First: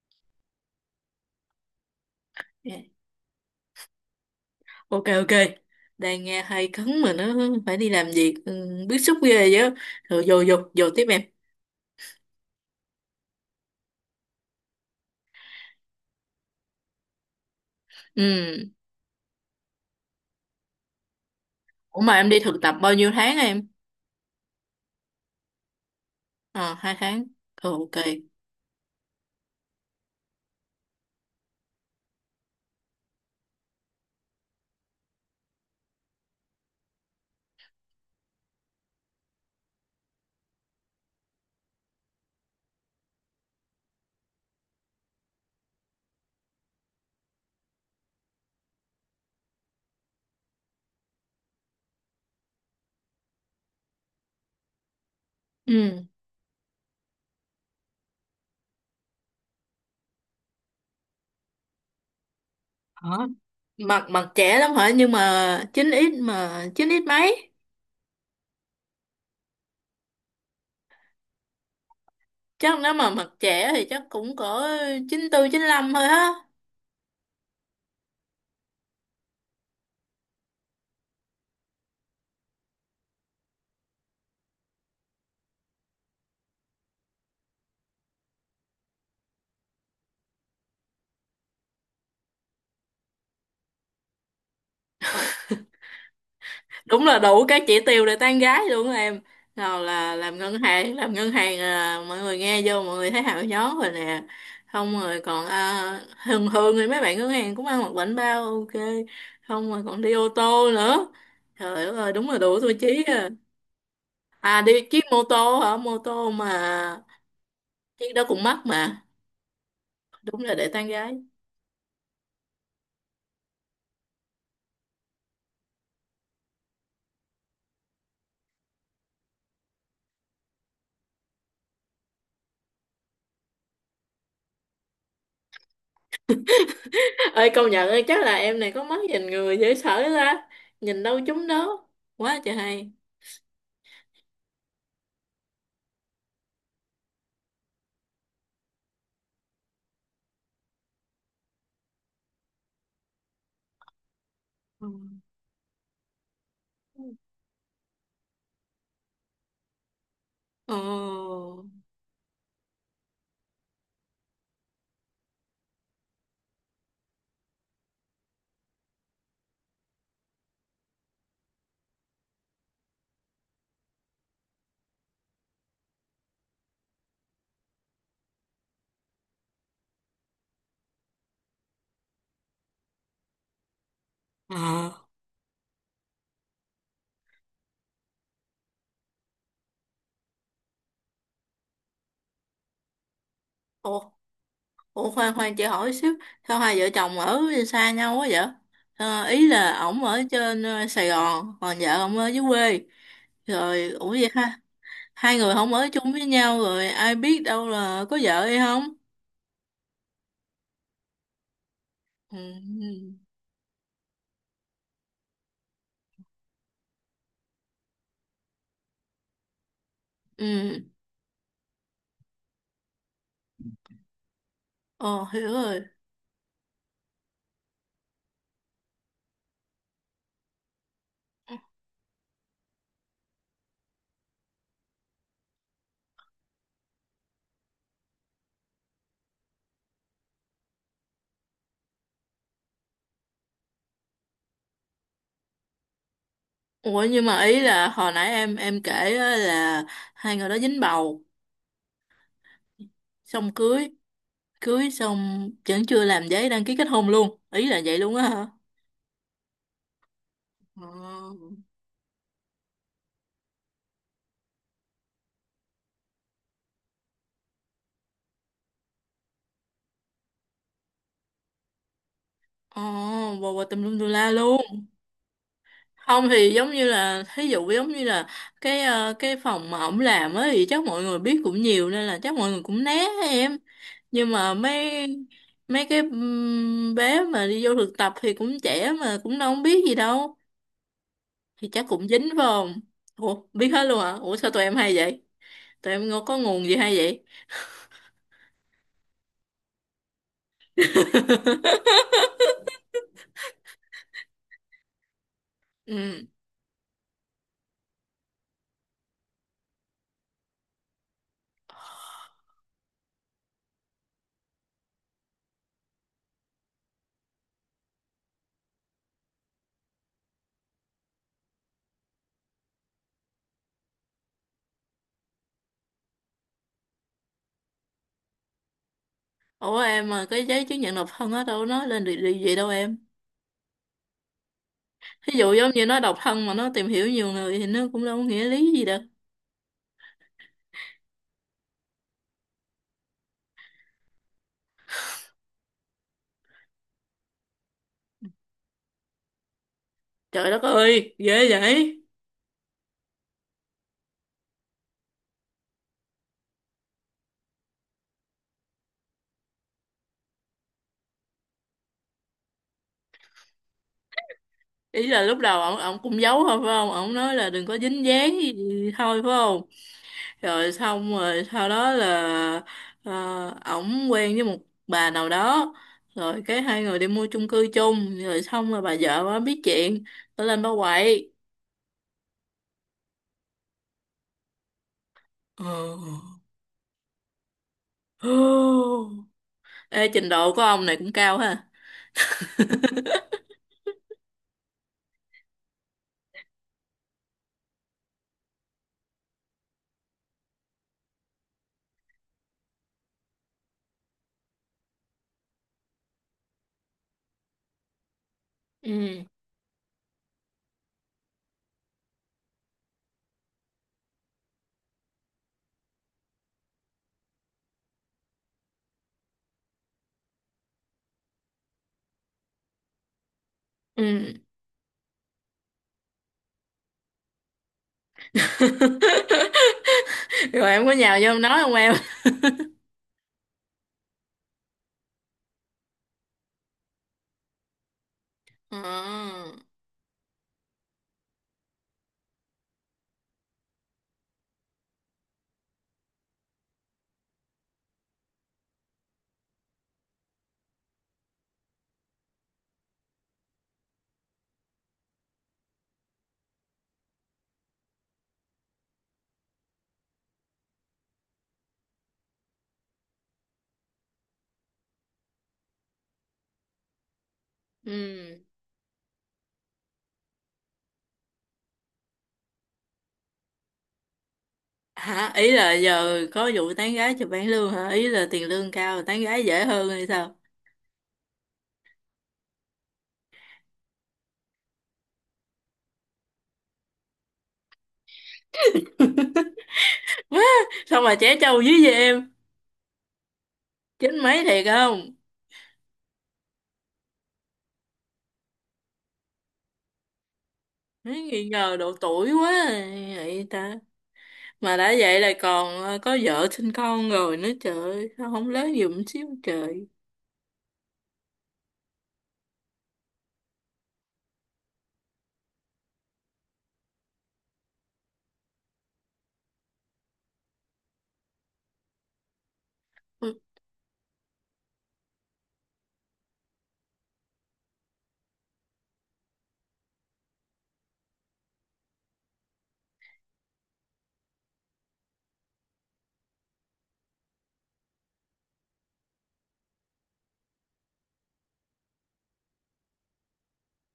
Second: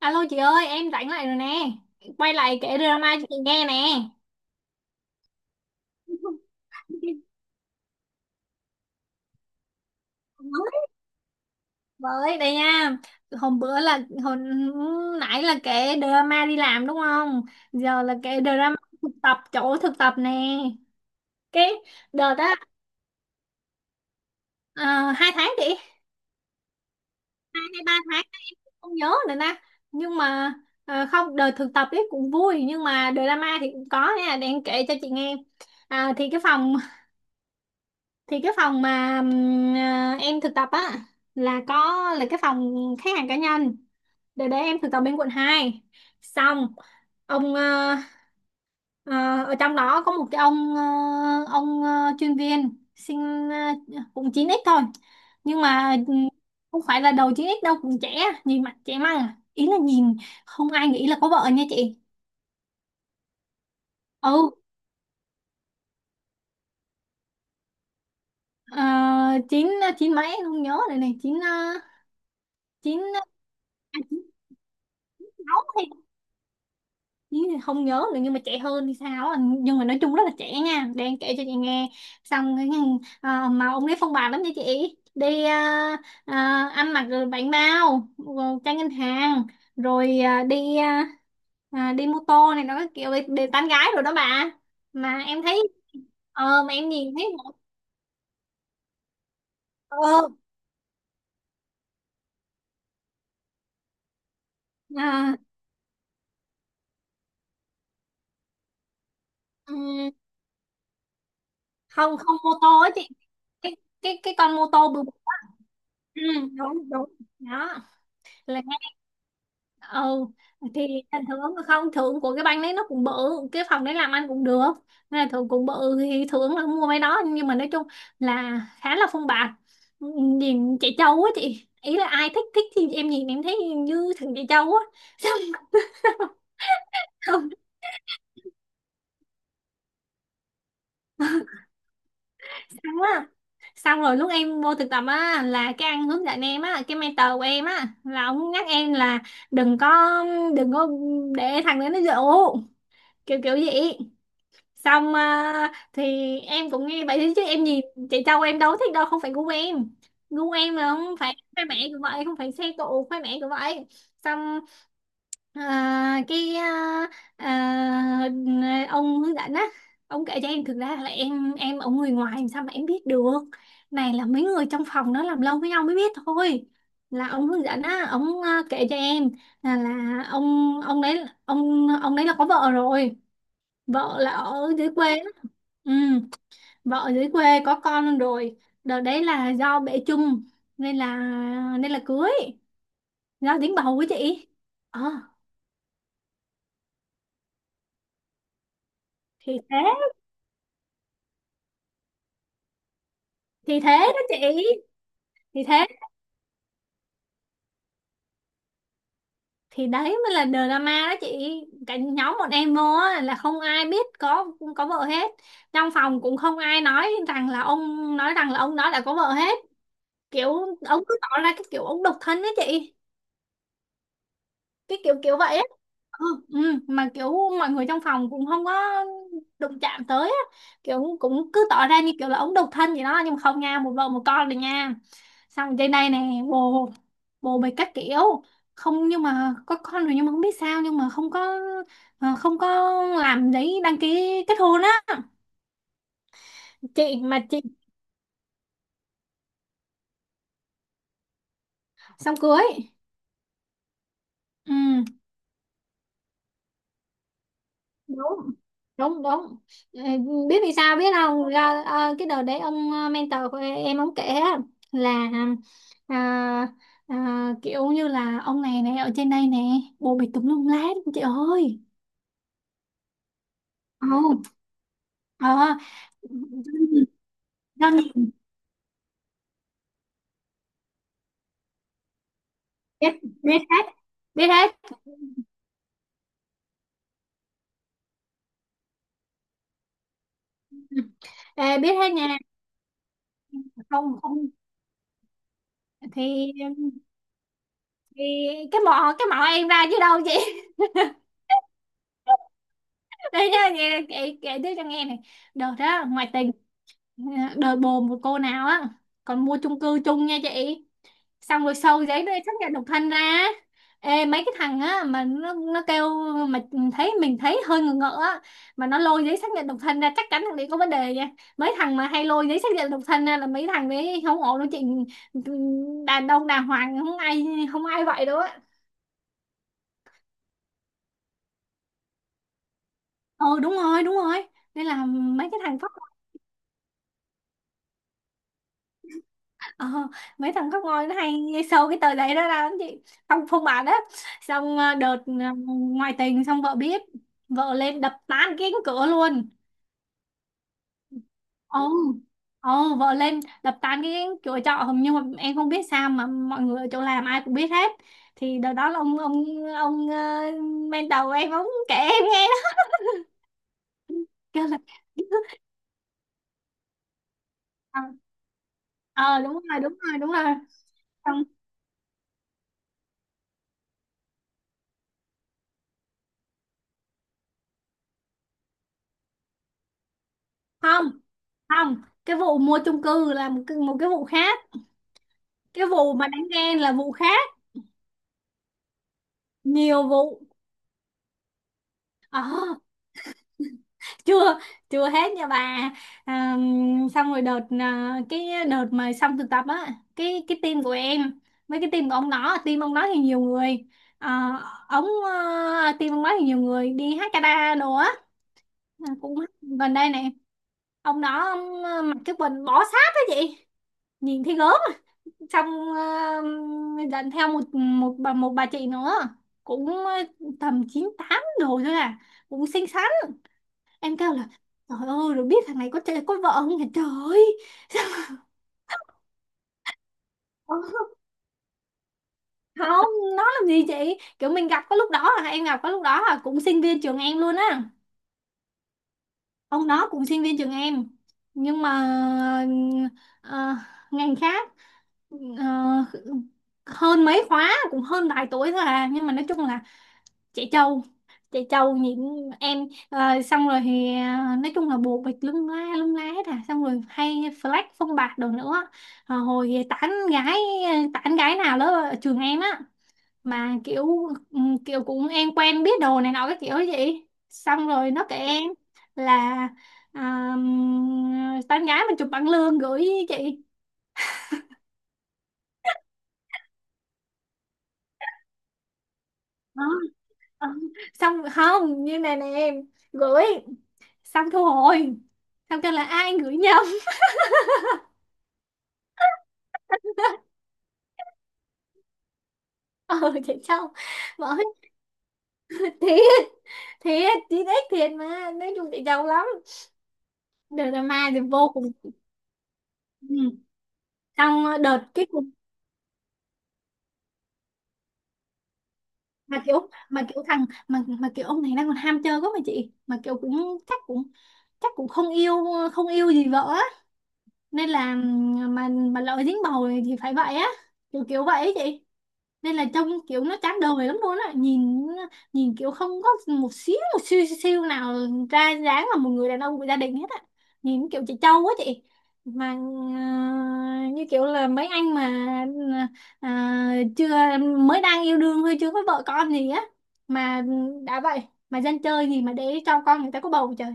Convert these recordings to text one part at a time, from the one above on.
Alo chị ơi, em rảnh lại rồi nè. Quay lại Dạ. kể drama cho chị nghe nè. Ok, ok. Đang nghe hay cấn mà nó phải đi làm việc, bức xúc ghê chứ. Rồi vô vô vô tiếp em. Với đây nha. Hôm bữa là hồi nãy là kể drama đi làm đúng không? Giờ là kể Ừ. drama thực tập chỗ thực tập nè. Cái Ủa mà em đợt đi thực đó tập bao nhiêu tháng em? 2 tháng chị, Ờ, hai tháng. hai Ừ, hay ba ok. tháng không nhớ nữa nè. Nhưng mà à, không đợt thực tập ấy cũng vui nhưng mà drama thì cũng có nha, để em kể cho chị nghe. À, thì cái phòng mà em thực tập á là có là cái phòng khách hàng cá nhân để em thực tập bên quận 2. Xong ông ờ, ở trong đó có một cái ông chuyên viên sinh cũng 9x thôi, nhưng mà Ừ. Không phải là đầu 9x đâu, cũng trẻ, nhìn mặt trẻ măng à. Ý là nhìn không ai nghĩ là có vợ nha chị. Hả? Mặt ừ mặt trẻ lắm hả? Nhưng mà chín ít mấy. ờ, chín chín mấy em không nhớ rồi, này chín Chắc nếu chín mà ờ, mặt trẻ thì chắc chín cũng có chín tư, chín sáu 95 thôi á. Ý là không nhớ nữa, nhưng mà trẻ hơn thì sao á. Nhưng mà nói chung rất là trẻ nha, đang kể cho chị nghe. Xong cái, mà ông ấy phong bạt lắm nha chị, đi ăn mặc rồi bánh bao rồi tranh ngân hàng rồi đi mô tô này, nó kiểu đi, đi tán gái rồi đó bà. Mà em thấy, ờ mà em Đúng nhìn là thấy đủ các chỉ tiêu để tán gái luôn á em, nào là ờ làm ngân hàng, làm ngân hàng, à, mọi người nghe vô mọi người thấy hào gió rồi nè. Không, rồi à, còn à, thường thường thì mấy bạn ngân hàng cũng ăn mặc bảnh bao, ok. Không, rồi còn ừm, đi ô tô nữa, trời ơi không đúng không, là mô đủ tiêu tô á chí chị. à. Cái cái cái con À, mô đi tô chiếc bự bự. mô tô hả? Mô Ừ, tô mà, đúng đúng đó chiếc đó cũng mắc là mà, ừ đúng là để tán thì gái. thành thưởng, không thưởng của cái banh đấy nó cũng bự, cái phòng đấy làm ăn cũng được nên là thưởng cũng bự, thì thưởng là mua mấy đó. Nhưng mà nói chung là khá là phong bạc, nhìn chạy trâu á chị, ý là ai thích thích thì em nhìn em thấy như thằng chạy trâu á. Không. Ơi công nhận, ơi chắc là em này có mắt nhìn người dễ sợ ra, nhìn đâu chúng đó quá trời hay. Xong á, xong rồi lúc em vô thực tập á, là cái anh hướng dẫn em á, cái mentor của em á, là ông nhắc em là đừng có đừng có để thằng đấy nó dụ, kiểu kiểu vậy. Ừ. Xong thì em cũng nghe vậy thôi chứ em gì, chị dâu em đâu có thích đâu, không phải gu em. Gu Ồ. em là không phải khoe mẽ cũng vậy, không phải xe cộ khoe mẽ cũng vậy. Xong à, cái à, à, ông hướng dẫn á, ông kể cho em thực ra là em ở người ngoài làm sao mà em biết được, này là mấy người trong phòng nó làm lâu với nhau mới biết thôi. Là ông hướng dẫn á, ông kể cho em là là ông đấy có vợ rồi, vợ là ở dưới Ờ, quê. Ừ, vợ ở dưới quê có con luôn rồi. Đợt đấy là do bệ chung nên là nên là cưới, do dính bầu ủa, của chị. Ờ ủa, khoan khoan chị hỏi xíu, sao hai vợ chồng ở xa nhau quá vậy? Ờ, ý thì thế, là ổng ở trên Sài Gòn, còn vợ ổng ở dưới quê. thì Rồi, ủa thế đó vậy chị. ha? Hai người Thì không thế, ở chung với nhau rồi, ai biết đâu là có vợ hay không? thì đấy mới là drama đó chị. Cả Ừ, nhóm bọn em vô ừ, á, là không ai biết có vợ hết. Trong phòng cũng không ai nói rằng là ông, nói rằng là ông đó đã có vợ hết. Kiểu ừ. ông cứ tỏ ra cái kiểu ông độc thân đó chị. Cái kiểu Ờ, kiểu hiểu vậy á. rồi. Ừ, ừ, mà kiểu mọi người trong phòng cũng không có đụng chạm tới á. Kiểu cũng cứ tỏ ra như kiểu là ống độc thân vậy đó, nhưng mà không nha, một vợ một con rồi nha. Xong trên đây nè bồ bồ bịch các kiểu. Không nhưng mà có con rồi, nhưng mà không biết sao nhưng mà không có, không có làm giấy đăng ký kết hôn á Ủa chị, nhưng mà mà ý chị. là hồi nãy em kể á là hai người đó dính bầu, Xong cưới. xong cưới, cưới Ừ, xong vẫn chưa làm giấy đăng ký kết hôn luôn. Ý là vậy luôn á đúng hả? đúng đúng. Ờ, biết vì Ờ. sao biết không? Ra- cái đợt đấy ông mentor của em ông kể á, là à, kiểu như là ông này này ở trên đây nè, bồ bịch tùm lum lhết chị ơi. Ồ, bồ bồ tùm lum tùm la Ồ, luôn. ờ Không thì giống như là thí dụ giống do như là nhìn, cái phòng mà ổng làm á, thì chắc mọi người biết cũng nhiều, nên là chắc mọi người cũng né biết á em. biết hết, Nhưng biết mà hết. mấy mấy cái bé mà đi vô thực tập thì cũng trẻ mà cũng đâu biết gì đâu, thì Ờ, chắc biết cũng hết dính nha. phải không? Ủa, biết hết luôn hả? Không Ủa không, sao tụi em hay vậy? Tụi em có thì nguồn gì hay vậy? thì cái mỏ em ra chứ đâu chị. Đây nha chị, kể kể tiếp cho nghe này. Đợt đó Ừ. ngoại tình đời bồ một cô nào á, còn mua chung cư chung nha chị. Xong rồi sâu giấy đây xác nhận độc thân ra. Ê mấy cái thằng á, mà nó kêu mà thấy mình thấy hơi ngờ ngợ á, mà nó lôi giấy xác nhận độc thân ra chắc chắn thằng đấy có vấn đề nha. Mấy thằng mà hay lôi giấy xác nhận độc thân ra là mấy thằng đấy không ổn đâu chị, đàn ông đàng hoàng không ai không ai vậy đâu á. Ủa em, mà cái giấy chứng nhận độc thân á đâu nói lên được điều gì đâu em? Ờ đúng rồi đúng rồi, nên là Ví mấy dụ cái giống thằng. như nó độc thân mà nó tìm hiểu nhiều người thì nó cũng đâu có nghĩa lý gì đâu. Ờ, mấy thằng khóc ngôi nó hay nghe sâu cái tờ giấy đó ra lắm chị, phong phong bà đó. Xong ngoại tình xong vợ biết, vợ lên đập tan cái cánh cửa luôn. Trời đất ơi ghê Ồ, vậy. ồ vợ lên đập tan cái cánh cửa trọ hồng, nhưng mà em không biết sao mà mọi người ở chỗ làm ai cũng biết hết. Thì đợt đó là ông mentor em ông kể em nghe đó, kêu là. Ý là lúc đầu ổng ổng cũng giấu thôi phải không? Ổng nói là đừng có Ờ, dính dáng gì thôi phải ờ, đúng không? rồi đúng rồi đúng rồi. Rồi xong rồi Không sau đó là ờ, ổng quen với một bà nào đó, rồi cái hai người đi mua chung cư chung, rồi xong rồi bà vợ bà biết chuyện, bà lên bà không quậy. không, cái vụ mua chung cư là một cái vụ khác. Ờ. Cái vụ mà đánh ghen là vụ khác, nhiều Ê, trình vụ. độ của ông này cũng cao ha. Ờ, chưa chưa hết nha bà. à, Xong rồi đợt cái đợt mà xong thực tập á, cái team của em với cái team của ông đó, team ông đó thì nhiều người, à, team ông đó thì nhiều người đi hát karaoke đồ á, Ừ, cũng gần đây này. Ông đó ông, mặc cái quần bó sát á chị, nhìn thấy gớm. Trong ờ, dẫn theo một một bà chị nữa, cũng tầm 98 rồi thôi à, cũng xinh xắn. Em ừ. kêu là trời ơi, rồi biết thằng này có chơi có vợ không nhỉ, trời ơi. Rồi Ờ, em có nhào vô em nói không em, không, nó làm gì chị, kiểu mình gặp có lúc đó là em gặp có lúc đó là cũng sinh viên trường em luôn á. à, Ông đó cũng sinh viên trường em, nhưng mà ờ, ngành khác, ờ, hơn mấy khóa, cũng hơn vài tuổi thôi à. Nhưng mà nói chung là chạy trâu, chạy trâu những em. Ờ, xong rồi thì ờ, nói chung là bộ bịch lung la lung lá hết à, xong rồi hay flex phong bạc đồ nữa. Ờ, hồi tán gái, tán gái nào đó ở trường em á, mà kiểu kiểu cũng em quen biết đồ này nọ cái kiểu gì, xong rồi nó ừ. kể em là ờ, tán gái mình chụp bằng lương gửi chị. Hả? Ý là giờ có vụ tán gái chụp bảng lương hả? Ý là tiền lương cao tán gái dễ Đó. hơn hay sao? Ờ, xong không như này nè em, gửi xong thu hồi, xong kêu là ai gửi nhầm. Quá. Xong mà trẻ trâu dưới vậy em, Ờ chị Châu, chín mấy bỏ, thiệt không? thiệt thiệt chị, thích thiệt. Mà nói chung chị Châu lắm, đợt là Má ma thì nghi vô ngờ độ cùng. tuổi quá à, vậy Ừ. ta. Mà Xong đã đợt vậy cái là cùng, còn có vợ sinh con rồi nữa, trời ơi sao không lớn giùm xíu mà trời. kiểu ông này đang còn ham chơi quá mà chị, mà kiểu cũng chắc cũng không yêu, không yêu gì vợ á, nên là mà lỡ dính bầu thì phải vậy á, kiểu kiểu vậy ấy chị. Nên là trông kiểu nó chán đời lắm luôn á, nhìn nhìn kiểu không có một xíu xíu nào ra dáng là một người đàn ông của gia đình hết á. Nhìn kiểu chị Châu quá chị, mà như kiểu là mấy anh mà chưa mới đang yêu đương thôi, chưa có vợ con gì á. Mà đã vậy, mà dân chơi gì mà để cho con người ta có bầu, trời.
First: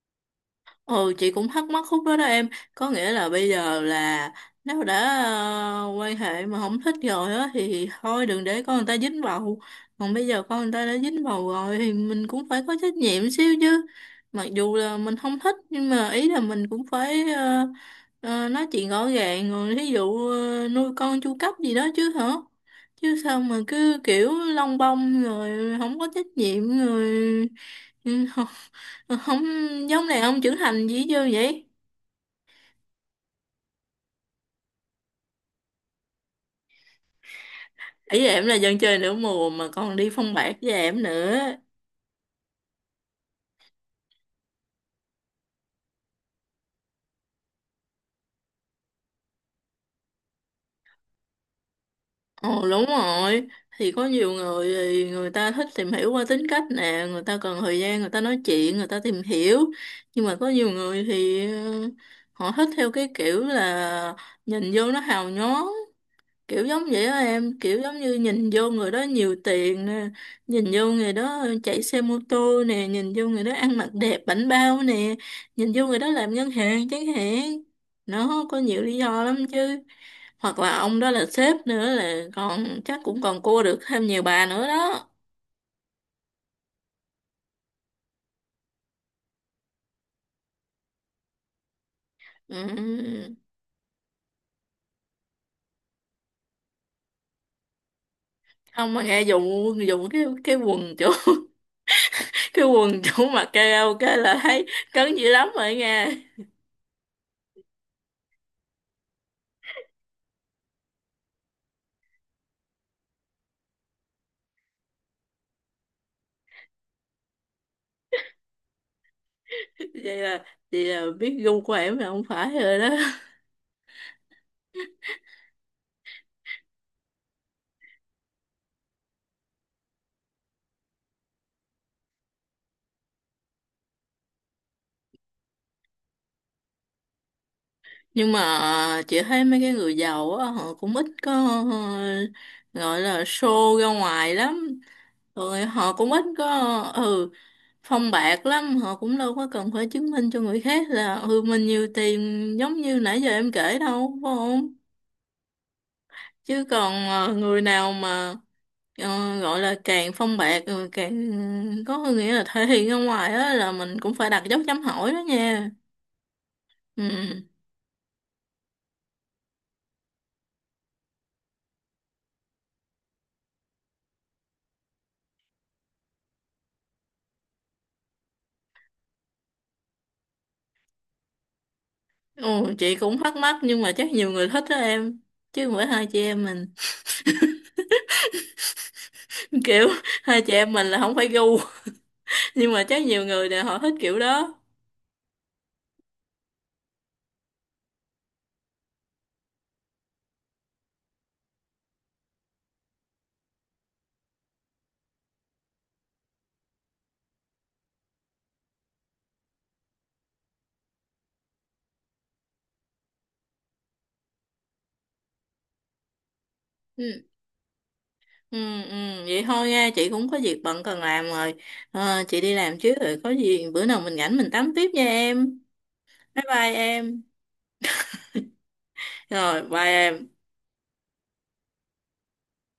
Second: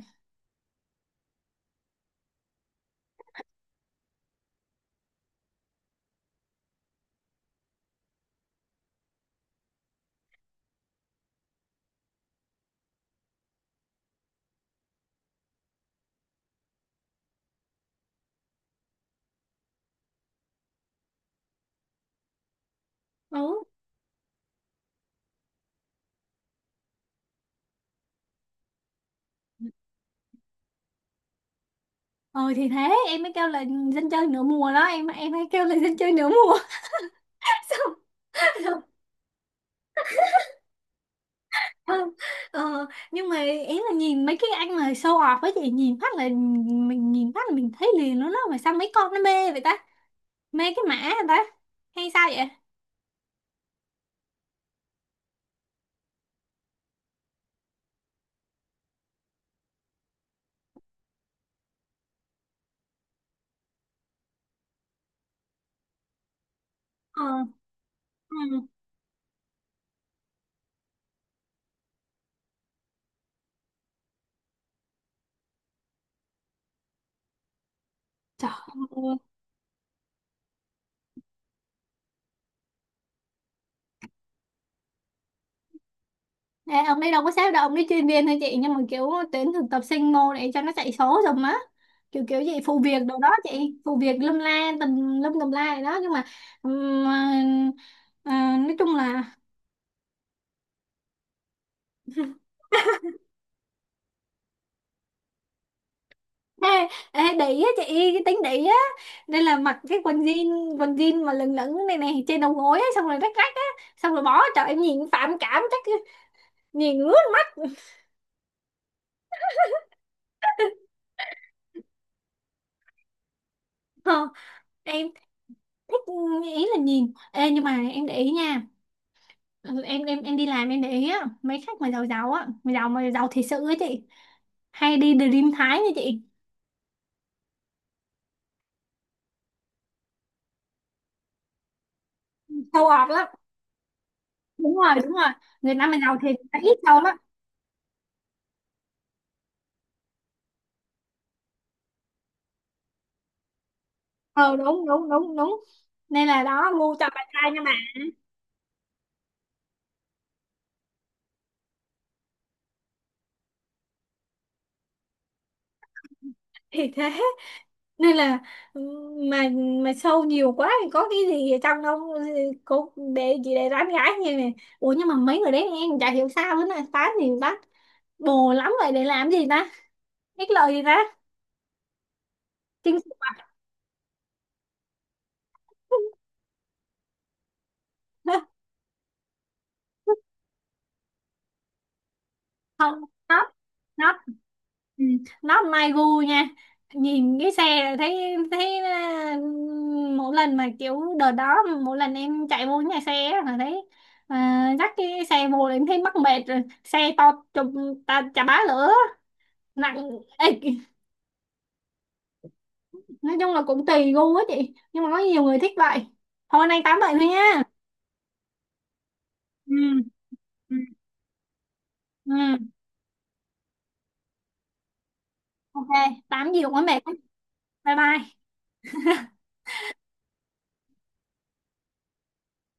Ừ, chị cũng thắc mắc khúc đó đó em. Có nghĩa là bây giờ là nếu đã quan hệ mà không thích rồi á thì thôi đừng để con người ta dính vào. Còn bây giờ con người ta đã dính vào rồi thì mình cũng phải có trách nhiệm xíu chứ. Mặc dù là mình không thích, nhưng mà ý là mình cũng phải nói chuyện rõ ràng. Rồi thí dụ nuôi con chu cấp gì đó chứ hả. Chứ sao mà Ừ cứ kiểu lông bông, rồi không có trách nhiệm, rồi ừ, Ờ, không giống này, ông trưởng thành gì chưa vậy. ờ thì thế em mới kêu là dân chơi nửa mùa đó, em mới kêu là dân chơi nửa mùa. Ý em là dân Xong. chơi nửa mùa mà còn đi phong bạc với em nữa. Không, ờ, nhưng mà ý là nhìn mấy cái anh mà show off với chị, nhìn phát là mình nhìn phát là mình thấy liền luôn đó, mà sao mấy con nó mê vậy ta, mê cái mã vậy ta, hay sao vậy. Ồ đúng rồi. Thì có nhiều người thì người ta thích tìm hiểu qua tính cách nè, người ta cần thời gian, người ta nói chuyện người ta tìm hiểu. Nhưng mà có nhiều người thì họ thích theo cái kiểu là nhìn vô nó hào nhoáng. Kiểu giống vậy á Ờ, em, kiểu giống như nhìn ừ. vô người đó nhiều tiền nè, nhìn vô người đó chạy xe mô tô nè, nhìn vô người đó ăn mặc đẹp bảnh bao nè, nhìn vô người đó làm ngân hàng chẳng hạn. Nó Trời có nhiều lý ơi. do lắm chứ, hoặc là ông đó là sếp nữa là còn chắc cũng còn cua được thêm nhiều bà nữa đó. Ê, ông ấy đâu có sếp đâu, ông ấy chuyên viên thôi chị, nhưng mà kiểu tuyển thực tập sinh mô để cho nó chạy số rồi á, kiểu kiểu gì phụ việc đồ đó Ừ. chị, phụ việc lâm la tùm lum tùm la gì đó, nhưng mà ừm, ờ, ờ, nói Không chung mà nghe là. dùng dùng cái quần chỗ cái quần chỗ mặc karaoke là thấy cấn dữ lắm rồi nghe. Ê, ê, để ý á chị, cái tính để ý á, nên là mặc cái quần jean, quần jean mà lửng lửng này này trên đầu gối á, xong rồi rách rách á, xong rồi bỏ trời em nhìn phản cảm chắc, nhìn ướt mắt. vậy là vậy là biết gu của em là không phải rồi đó. Ờ, em thích, ý là nhìn ê, nhưng mà em để ý nha. Ừ, em đi làm em để ý á, mấy khách mà giàu giàu á, mà giàu thiệt sự á chị, hay đi Dream Thái nha chị, Nhưng mà chị thấy mấy cái người giàu á, họ cũng ít có ờ, sâu gọi ọt là lắm. show ra ngoài Đúng lắm. rồi đúng rồi, Rồi người Nam họ mà cũng giàu ít thiệt có là ít sâu lắm. ừ phong bạc lắm, họ cũng đâu có cần phải chứng minh cho người khác là mình nhiều tiền giống như nãy giờ em kể đâu, phải Ờ không? đúng đúng đúng đúng, nên là Chứ đó còn ngu cho bạn trai người nha mà. nào mà gọi là càng phong bạc rồi càng có nghĩa là thể hiện ra ngoài á là mình cũng phải đặt dấu chấm hỏi đó nha. Thì Ừ. thế, nên là ừ, mà mà sâu nhiều quá thì có cái gì ở trong đâu, cô để chị để tán gái như này. Ủa nhưng mà mấy người đấy em chả hiểu sao nữa, là tán thì tán, bồ lắm vậy để làm gì ta, ích lợi gì ta, Ồ, chị chinh cũng phục thắc à? mắc, nhưng mà chắc nhiều người thích đó em, chứ mỗi hai chị em mình kiểu hai chị em mình là không phải gu. Nhưng mà Không, chắc nhiều người nó là họ thích kiểu nó đó. ừ, nó mai gu nha, nhìn cái xe thấy thấy, mỗi lần mà kiểu đợt đó, mỗi lần em chạy vô nhà xe á, là thấy, dắt cái xe vô là em thấy mắc mệt rồi, xe to chùm ta chà bá lửa, nặng. Ê, nói chung là cũng tùy gu á chị, nhưng mà có nhiều người thích vậy. Thôi nay tám vậy Ừ. thôi nha. Ừ, ừ, vậy thôi Ừ nha, chị cũng có việc ừ bận cần làm rồi. Ờ, chị đi ừ, làm trước, rồi có gì bữa nào mình rảnh mình tám tiếp nha em. ok. Bye Tám gì bye cũng có mệt lắm. em. Bye bye. Rồi bye em.